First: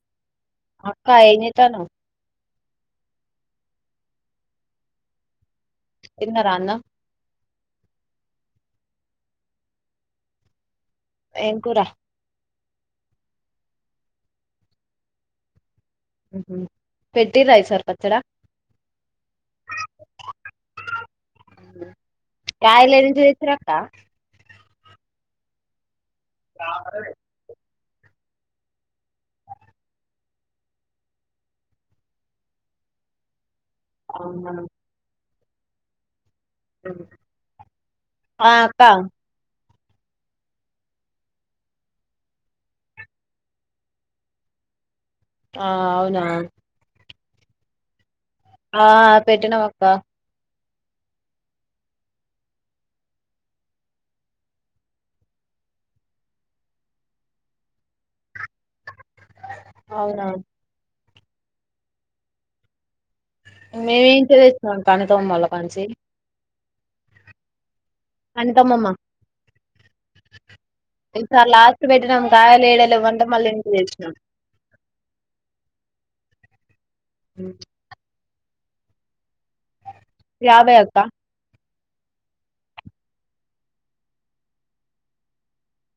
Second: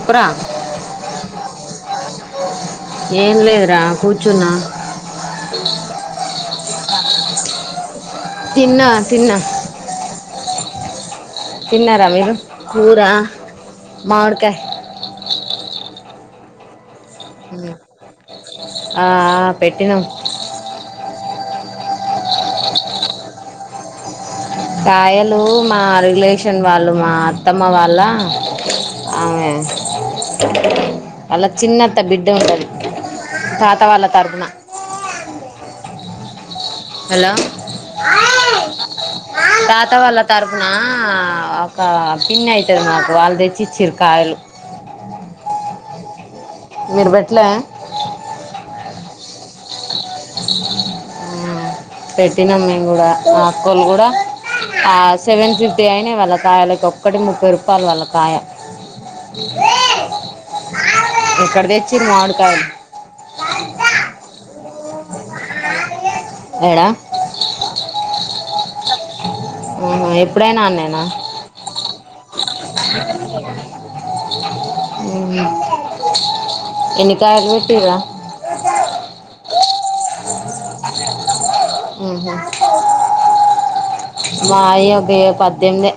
అప్పురా అక్క ఏ జీతానవ్ ఏన్లేదరా కూచునా తిన్నారా అన్నం తిన్నా తిన్న ఏం కూర తిన్నార మీరూ కూరా మడ్కాయ ఉ ఆ ఆ పెటీనం కాయలు ఏం జేసిరుక్క కాయలు మా రిలేషన్ వాళ్ళు మా అత్తమ్మ వాళ్ళ అమె అలా చిన్నత్త బిడ్డ ఉంటది పా అత్త వాళ్ళ తారుదున్నా హలో ఆ అక్క అత్త వాళ్ళ తరపున ఒక పిన్ని అయితది మాకు వాళ్ళు తెచ్చిర్రు కాయలు ఆ అవునా మీరు పెట్లే ఆ పెట్టినం అక్క పెట్టినమా మేమ్ కూడా అక్కలో కూడా సెవెన్ ఫిఫ్టీ అయినా వాళ్ళకాయలకి ఒక్కటి ముప్పై రూపాయలు వాళ్ళకాయ అవునా ఇక్కడ తెచ్చిరు మావూడికాయ మేమేం చే చేస్తున్నాం కనితమ్మళ్ళ కంచి ఏడ అనుపమ్మమ్మా ఎప్పుడైనా అన్నేనా ఒకసార్ లాస్ట్ పెట్టినాం కాయలు ఏడ లేవు అంటే ఏడేలు వేసినాము ఉ ఎన్ని కాయలు పెట్టరా ఏబై అక్క ఉహు మయి ఒక్క పడేనిమిది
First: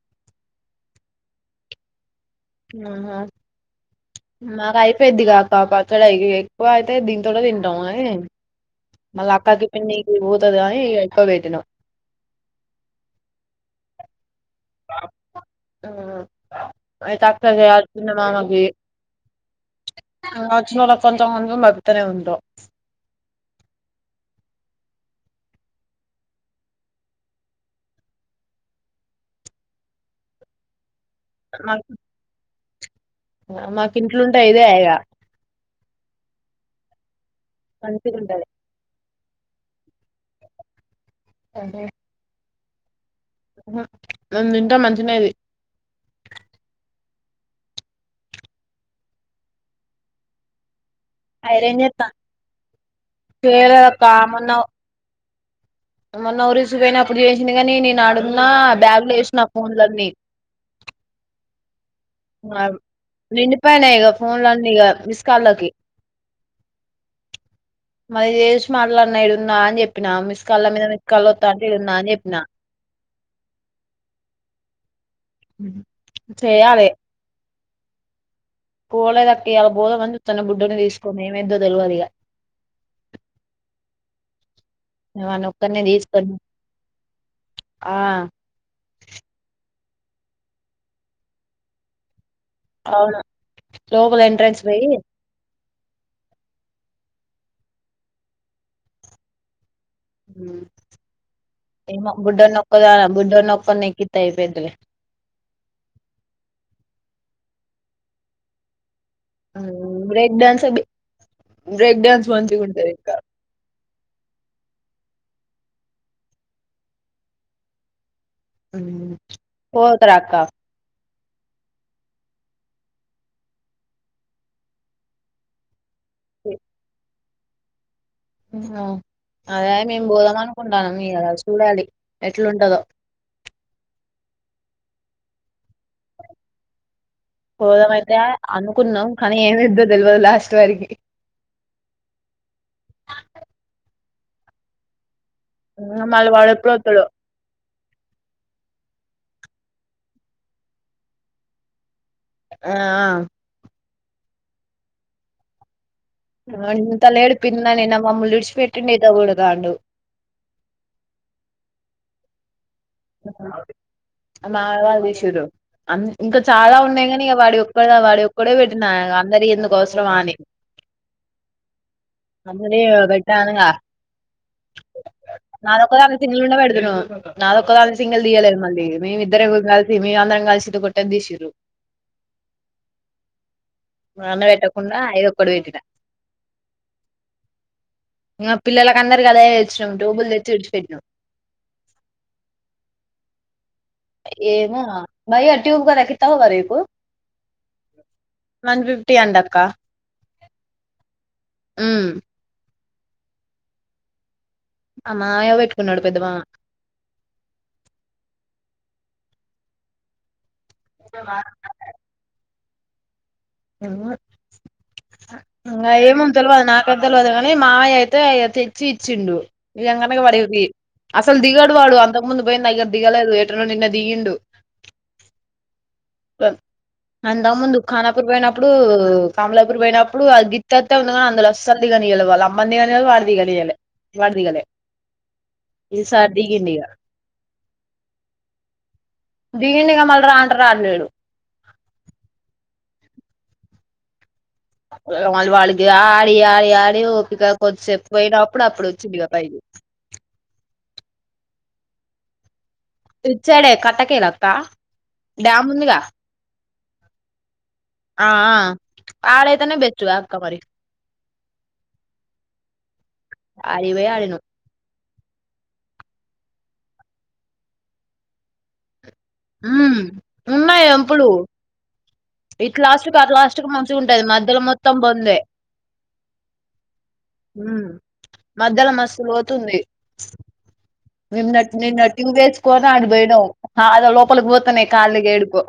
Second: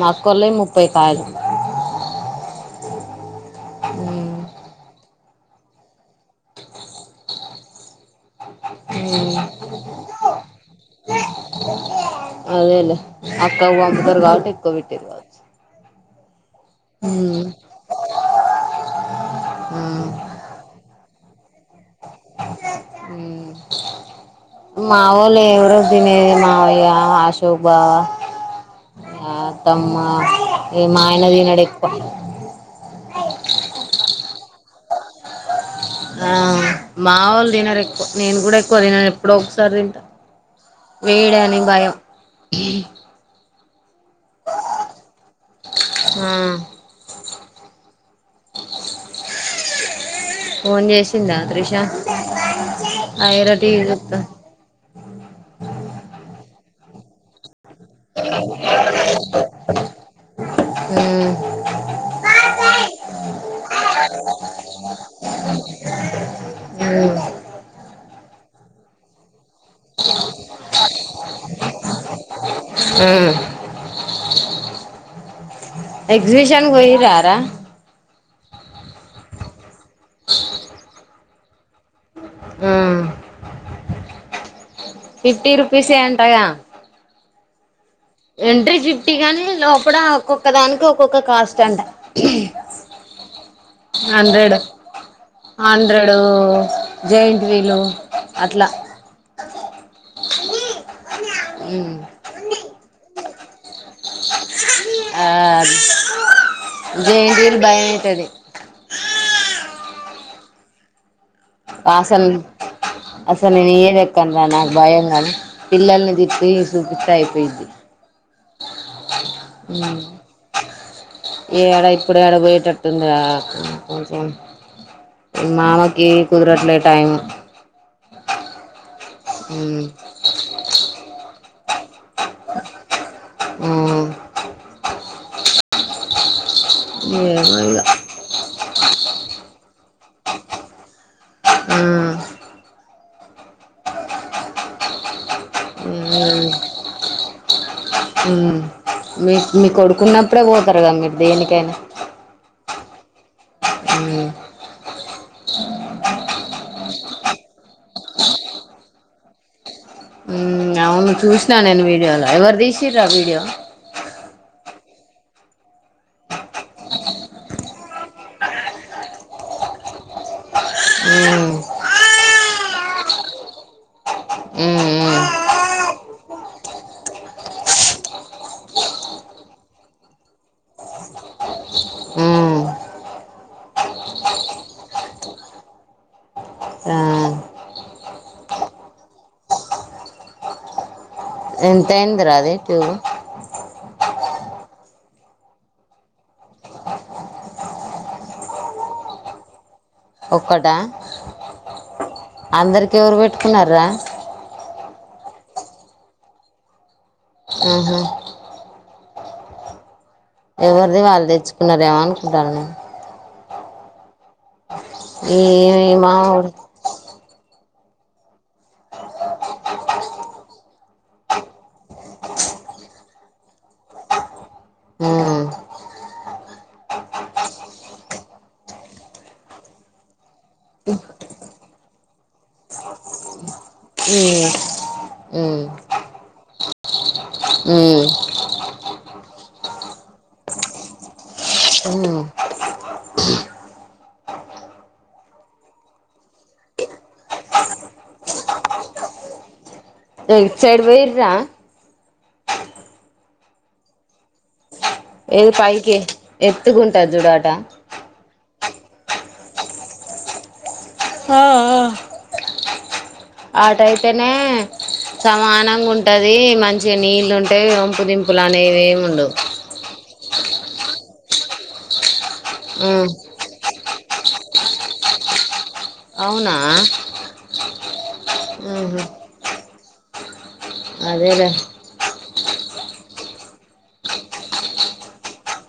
మా అక్కోలి ముపై కాయలు ఉమ్. ఉహు పెద్దదిగా కాపాక్కడై ఎక్కువ అయితే దీని త తింటాము అన్ని మళ్ళీ ఉమ్. అక్కాకి పిన్నికి పోతుంది అని అయిపో పెట్టినం అదేలే అక్క పంపుతారు కావట్టి ఎక్కువ పెట్టటిరు కావచ్చు అయి ఉమ్. తటారు చిన్న మామకు ఉమ్. ఆ వచ్చినోలా కొంత మంది మతనే ఉంటాం ఉమ్. మా వాళ్ళు ఎవరు తినేది మావయ్య అశోక్ బావ ఆ అత్తమ్మ ఇక మా ఆయన ఎక్కువ తినడు మాకి ఇంట్లుంటే ఇదే ఆయగా ఆ మా వాళ్ళు దినరు ఎక్కువ నేను మంచిగుంటది కూడా ఎక్కువ తిన ఎ ఇప్పుడు ఒకసారి తింట వేయడానికి భయం నే తింట మంచినేది ఆ ఫోన్ చేసి తింద త్రిష ఐరన్ చేత్తాంది ఆయ రటి చేయలేదక్క ఇత్త మొన్న మొన్న ఉరిసు పోయినప్పుడు చేసినవి అందుకనే నేను ఆడున్న బ్యాగులు వేసిన నా ఫోన్లన్నీ ఇగ ఉమ్ ఆగు నిండిపోయినా ఇగ ఫోన్ లోన్నీ ఇగ మిస్ కా లోకి హుహు మరి ఏ చూసి మాట్లాడిన ఈడ ఉన్న అని చెప్పిన మిస్ కాళ్ళ మీద మిస్ కాళ్ళు వత్త అంటే ఈడ ఉన్న అని చెప్పినా హుమ్ ఎగ్జిబిషన్ కి చేయాలె పోయిరారా? పోలేదు అక్క ఈయాల పోదామని చూస్తున్నా బుడ్డోన్ని తీసుకొని ఏమైందో తెలివదు ఈగ ఆ వాన్ని ఫిఫ్టీ ఒక్కన్నే రుపీస్ తీసుకొని ఏంటగా ఆ ఎంట్రీ ఫిఫ్టీ గానీ లోపల ఒక్కొక్క దానికి ఒక్కొక్క కాస్ట్ అంట. అవునా లోకల్ ఎంట్రన్స్ పోయి ఆంధ్రుడు జైంట్ వీలు అట్లా ఉమ్ ఏమో బుడ్డోనోక్కదాన బుడ్డోడు నొక్క నెక్కితే అయిపోతదిలే ఆ జయంతిలు భయమయితది. ఆ బ్రేక్ డాన్స అది అసలు అసలు నేను ఏది ఎ లే కన్నా నాకు భయం కానీ పిల్లల్ని తిప్పి చూపిస్తా అయిపోయింది. పోత రా అక్క ఈ ఏడ ఇప్పుడు ఏడ పోయేటట్టుందా హుహు మామ ఈ కుదరట్లే టైం అదే మ్మ్ మేము పోదాం అనుకుంటానుం ఈయాల చూడాలి. ఎట్లుంటదో హూ ఏమో ఇగ పోదామైతే అనుకున్నాం కానీ ఏమిద్దో తెలివదు లాస్ట్ వారికి హూ మళ్ల వాడు ఎప్పుడు వో త్తడో ఉమ్ మీ మీ కొడుకున్నప్పుడే పోతారు కదా మీరు దేనికైనా ఆ ఆ. హూ ఇంతలెడిపింది న నా మమ్మల్లు ఇడిచి పెట్టటిండి ఇదా ఉడుగాండు మ్ అవును చూసినా నేను వీడియోలో ఎవరు తీసి మా మామయ్య వాళ్ళు తీసి చూడు అన్ ఇంకా చాలా ఉన్నాయి గాని ఇక వాడి ఒక్కడ వాడి ఒక్కడే పెట్టిన అందరి ఎందుకు అవసరమా అని హూ అందరి యీ పెట్టాను గా ఉమ్ ఉ నాదొక్కదాన్ని సింగిల్ ఉంటే పెడుతున్నావ్ నాది ఒక్కదా అంది సింగిల్ తీయలేదు మళ్ళీ మేమి ఇద్దరం కలిసి మేము అందరం కలిసిది కొట్టే తీసిల్లు ఉమ్ నాన్న పెట్టకుండా అఐదక్కడు పెట్టిన ఆ ఇంగ పిల్లలలకు అందరికి అదే తెచ్చినం టూబుల్ తెచ్చి విడిచి పెట్నాం ఎంతయిందిరా అది టూబ్ ఏమో నా మరి టూబ్ నాకు ఇస్తావా మరి రేపు వన్ ఫిఫ్టీ అంట అక్క ఒక్కట ఉమ్ అందరికి ఎవరు పెట్టుకున్నరా మా మామయ్య పెట్టుకున్నాడు పెద్ద మావ ఆహ ఎవరిది వాళ్ళు తెచ్చుకున్నారేమో అనుకుంటారు నేను ఏమో నేను ఇంగ ఈ ఏమ మావోడు తెలివదు నాకై తెలియదు కానీ మావయ్య అయితే ఇగా తెచ్చి ఇచ్చిండు ఈయంగానే వాడు ఎగిరిండు అసలు దిగడు వాడు అంతకు ముందు పోయిన దిగలేదు ఎట్రనో నిన్న దిగిండు హ అంద ముందు దుఃఖానా అ పోయినప్పుడు కమ్లరి పోయినప్పుడుఆ గిత్తతస్ అందులో అసలు దిగనీయల వాలు అమ్మందిగాని దిగాలి ఎ ఉమ్ ఉమ్ ఈసారి ఉమ్ దిగిండుగా మళ్ళ రాంట రాలేడు వాళ్ళ వాళ్ళకి ఆడి ఆడి ఆడిక ఓపిక కొద్దిసేపు పోయినప్పుడు అప్పుడు వచ్చిందిక పై ఇట్ సైడ్ పోయిర్రా వచ్చాడే కట్టకలక్క ఏది పైకి ఎత్తుకుంటారు చుడ ఆట ఆ ఆడయితేనే బెస్ట్ కా అక్కా మరి ఆ ఆ ఆడికి పోయి ఆటయితేనే ఆడినం సమానంగా ఉంటది మంచిగా నీళ్ళు ఉంటే వంపుదింపులు అనేవిమి ఉండవు ఉ ఉన్నాయి వంపులు ఇట్ లాస్ట్ ఉమ్ క అట్ లాస్ట్ కు మంచిగా ఉంటది మధ్యలో మొత్తం పొందే అవునా మధ్యలో ఉహు మస్తు పోతుంది అదేలే విన్నట్టు నిన్నట్టు ఇం వేసుకోని ఆడి పోయడం అద లోపలికి పోతన్నాయి కాళ్ళకి ఏడుకో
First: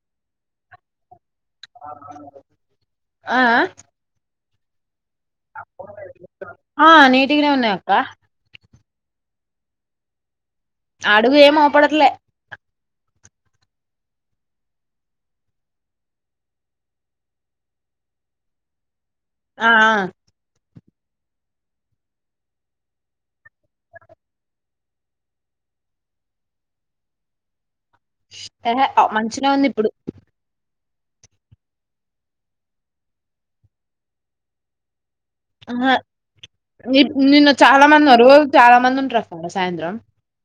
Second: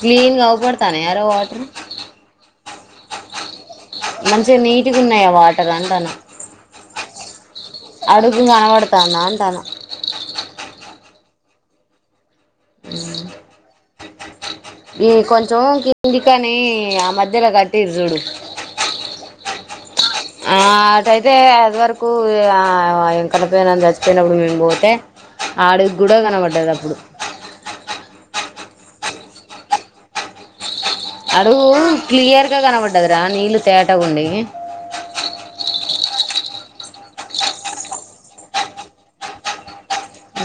క్లీన్ గా ఊబడతా యారో ఆ మంచిగా నీటుగా ఉన్నాయా వాటర్ అంటన ఆ నీటికిిన ఉన్నయ్ అడుగు కనబడతాందా అంటాన ఆడుగు ఏమో పడట్లే ఈ కొంచెం కిందికని ఆ మధ్యలో కట్టిరు చూడు ఆ ఆ అట్టైతే అదివరకు ఎంకడ పోయిన చచ్చిపోయినప్పుడు మేము పోతే ఆడి కూడా కనపడ్డది అప్పుడు హ మంచిగనే ఉంది ఇప్పుడు అడుగు క్లియర్గా కనపడ్డదిరా నీళ్లు తేటగ ఉండి ఆ నిన్న చాలా మంది ఉ రోజు చాలా మంది ఉంటరు వస్తును సాయంత్రం ఊ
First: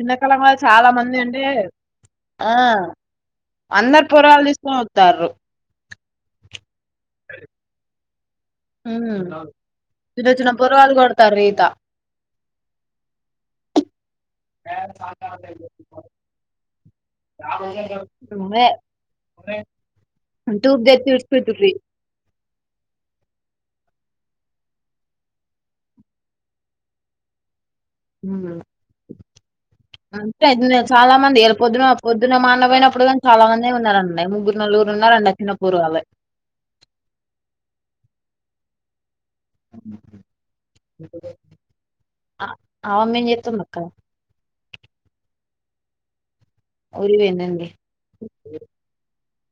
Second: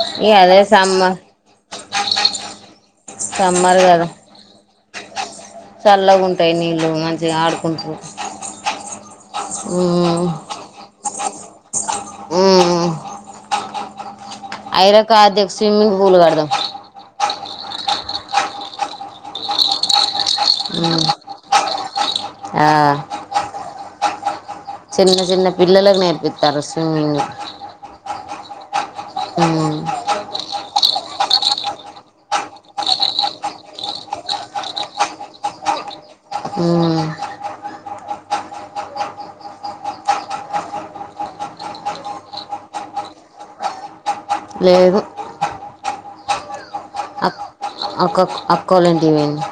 ఎండకాలం వల చాలా మంది అండి ఆ సమ్మర్ అందరు కదా పూర వాతలు చల్లగా ఉంటాయి నీళ్ళు మంచిగా ఆడుకుంటు ఉహు చిన్న చిన్న పోరగాళ్ళు కొడతారు ఈత ఉ ఐరాకాద్య స్విమ్మింగ్ పూల్ కడదాం వే టూప్ పేటి ఏడిచిపెటర్రు ఆ చిన్న చిన్న పిల్లలకు నేర్పిస్తారు స్విమ్మింగ్ టాయ్ చాలా మంది ఏళ్ళ పొద్దున పొద్దున మాన్న పోయినప్పుడు కాని చాలా మంది ఉన్నారు రంటేనే ముగ్గురు నలుగురు ఉన్నారండి చిన్న పోరగాళ్లు ఉ అమ్మమ్మ ఏం జెస్తుంది అక్క లేదు ఊరు అక్ పోయిందా అక్క అక్క వాళ్ళ ఇంటికి పోయింది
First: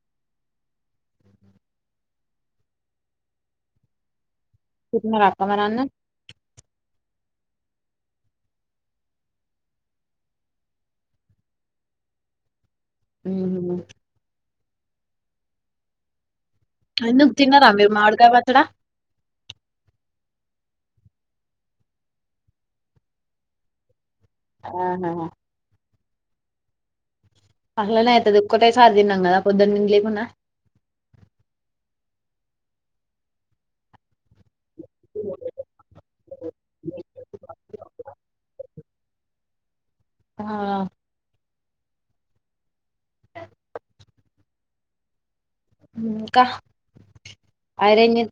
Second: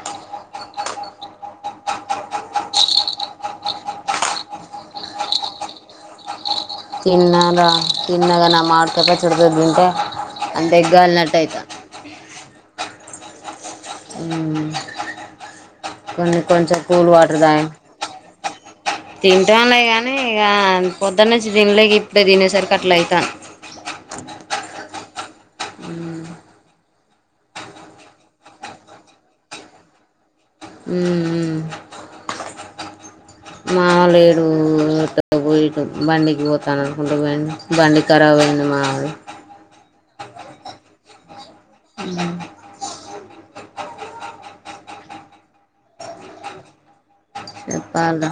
తిన్నారా అక్క మరి అన్నం తిన్నార తిన్నగా మా మామిడికాయ పచ్చడి తో తిను ఉంటే అంత ఎగ్గాలినట్టయితే అ కొన్ని కొంచెం కూల్ ఎందుకు వాటర్ తాగిన తిన్నారా మీరు మామిడికాయ పచ్చడా తింటాలే కానీ ఇక పొద్దున్నంచి తినలేకి ఇప్పుడే తినేసరి ఆట్లే అయితది [inaudible] ఆహా అట్లనే అయితది ఒక్కసారే తిన్నాను కదా పొద్దున్నుంచి లేకున్నా ఉ మామలేడు పోయ బండికి పోతాను అనుకుంటూ పో బండి ఖరాబ్ అయింది మాది ఆ అ [inaudible] కా చెప్పాలి రా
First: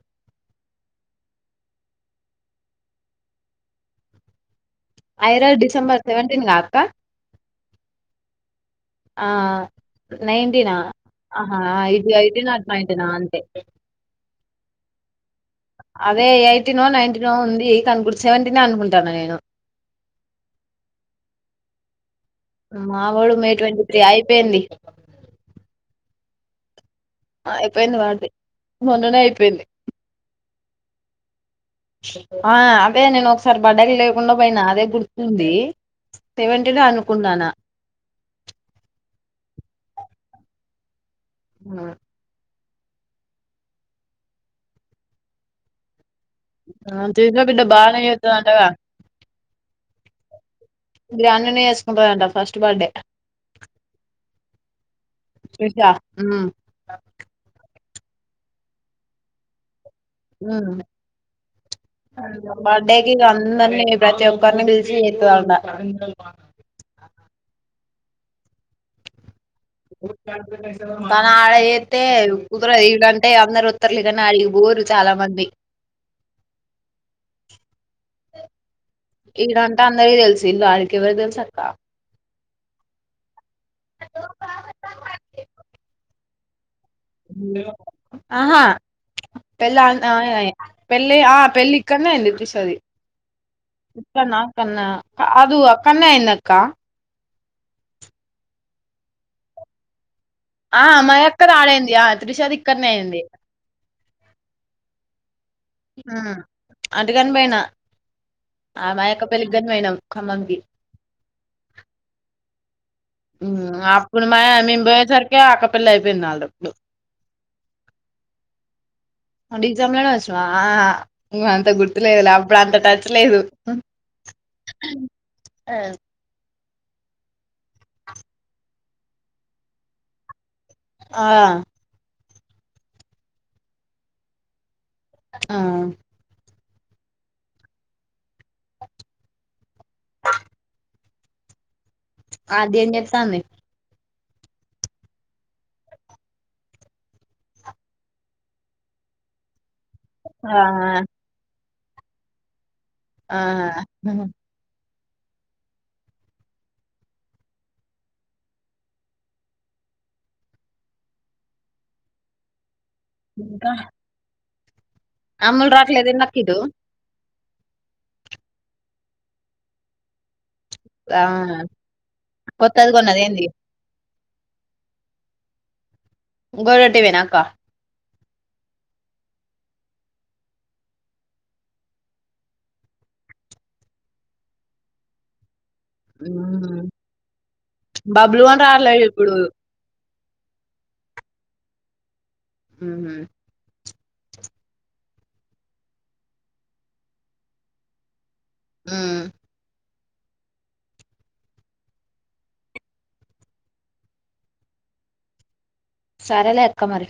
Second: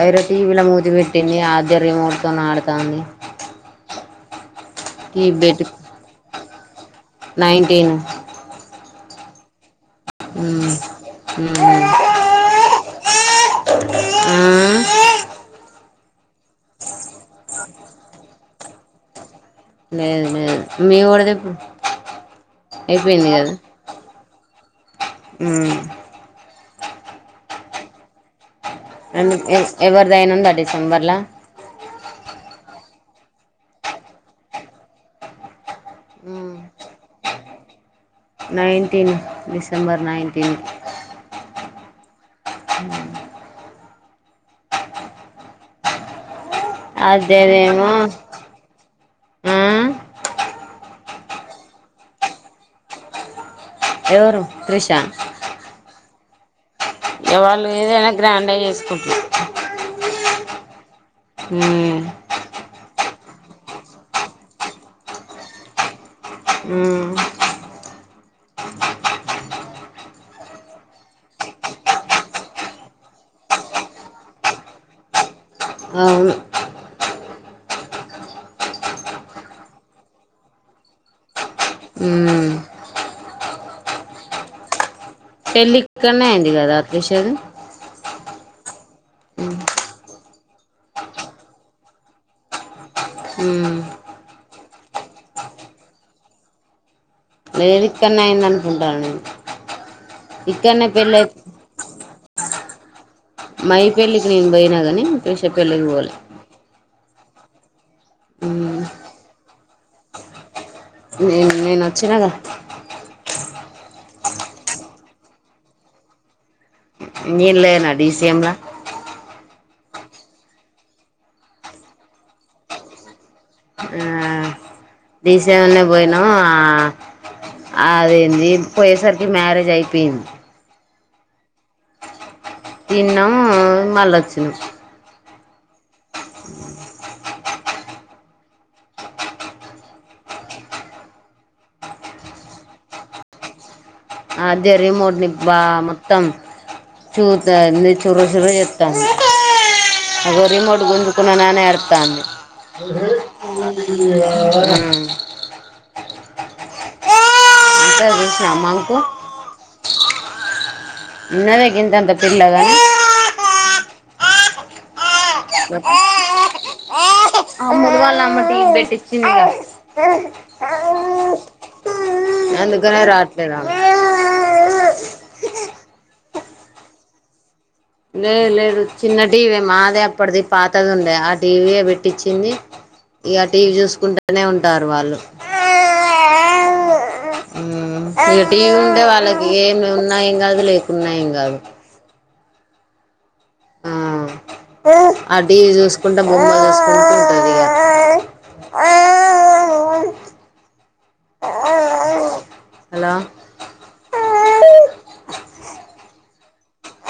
ఆయిరతి ఇవాలా పొద్దున్న వద్దు పెట్టింది ఆద్య రిమోట్ తోని ఆడుతది ఐరా డిసెంబర్ సెవెటీన్ గా అక్క నైన్ంటీన్ ఆ నైటీన్ ఆహ మ్మ్ ఇడిది ఎయిటీన్ నాది నైటీన్ అంతే ఆ అదే ఎయిటీన్ నైన్టీన్ ఉంది అనుకు సెవెంటీన్ అనుకుంటాను నేను లేదు లేదు మే వొడిదే మావోడు మే ట్వంటీ త్రీ అయిపోయింది మ్మ్ ఆ ఎయిపోయింది వాడిది మొన్ననే ఎందు ఎ అయిపోయింది ఎవరిదైన ఉందా డిసెంబర్లా ఆ అదే నేను ఒకసారి బడ్డకి లేకుండా పోయినా అదే గుర్తుంది మ్మ్ సేవేంటీన్ అనుకున్నానా నైన్టీన్ డిసెంబర్ నైన్టీన్ ఆ ఆ దీపిక బిడ్డ అదేదేమో బానే చెత్తదాంతగా ఆ గ్రాండ్గానే చేసుకుంటాందంట ఫస్ట్ బర్త్డే ఎవరు క్రిషా త్రిష. హ్మ్. వాళ్ళు ఏదైనా గ్రాండ్గ చేసుకుంటారు హ్మ్ ఉమ్ బర్డే అందర్న్నే ప్రతి ఒక్కరిని పీల్చి చెత్తదంట హ్మ్ తనడాచేతే కుదరదు ఇడాంటే అందరు ఒతర్లే కానీ ఆడికిపోరు చాలా మంది అవును [inaudible] ఇడ్డాన్టే అందరికి తెలిసు ఇల్లు అడికెవరు తెలుసక్క ఉమ్ పెళ్ళక్కనే అయింది కదా తీర్షది ఆహా పెళ్ళి ఆ ఆ పెళ్ళక్కన్న అండి తీర్షది హమ్ అట్లా నా కన్నా కాదు అక్కనే అయిందక్క లేదుఇక్కన్నా అయింది అనుకుంటాను నేను ఆ ఇక్కడనే పెళ్ళి అయితే మనక్కది అడే అయింది ఆ త్రిషది ఇక్కడనే అయింది మని పెళ్ళికి నేను పోయినా గాని త్రిష పెళ్ళికి పోలే అందుకని పోయ్నా ఉమ్ ఆ మాఅక్క పెళ్లిక్గాని పోయినాం ఖమ్మంకి నేను నేను వచ్చినగా అప్పుడు మాయా మేము పోయేసరికె ఆక్కపెళ్లి అయిపోయింది నాల్గప్పుడు నేనులేనా డిసియంలా డిసియంలోనే వచ్న్నావా ఆ ఉ అంత గుర్తు లేదు అప్పుడు అంత టచ్ లేదు డిసియంనే పోయిన ఆ అదేంది పోయేసరికి మ్యారేజ్ అయిపోయింది ఆ తిన్నం మళ్ళొచిన్నం ఆ అర్డియన్డెక్స్ ఆమె అదే రిమోట్ని బా మొత్తం చూతాఅన్నీ చర చరు చెత్తాంది ఆగో ఆ రిమోట్ గుంజుకున్నఅనీ ఏడుతంది ఆ హ్మ్ అంతే చూసిన అమ్మాకు ఉన్నదే గింతంత పిల్లాగాని ఇంకా అమ్లు రాట్లేఏనాకిటు ముందు వాళ్ళ అమ్మకి టి పెట్టిచ్చిందిగా ఆ కొత్తది అందుకనే కొన్నది ఏంది రావట్లేదు ఆమె ఇంకోటీవీ యేనక్కా లేదు లేదు చిన్న టీవీ మాదే అప్పటిది పాతది ఉండే ఆ టీవీయే పెట్టించింది ఇగ టీవీ చూసుకుంటేనే ఉంటారు వాళ్ళు. ఉమ్. ఉమ్ ఇగ బబ్లు అని టీవీ ఉంటే రాట్లేదు ఇప్పుడు వాళ్ళకి ఏమున్నా. ఉన్నా ఏం కాదు లేకున్నా ఏం కాదు. ఆహ్. ఆహ్ ఆ టీవి చూసుకుంట బొమ్మలు చూసుకుంట ఉంటుంది ఇగ. ఉమ్. హలో. సరేలే అక్క మరి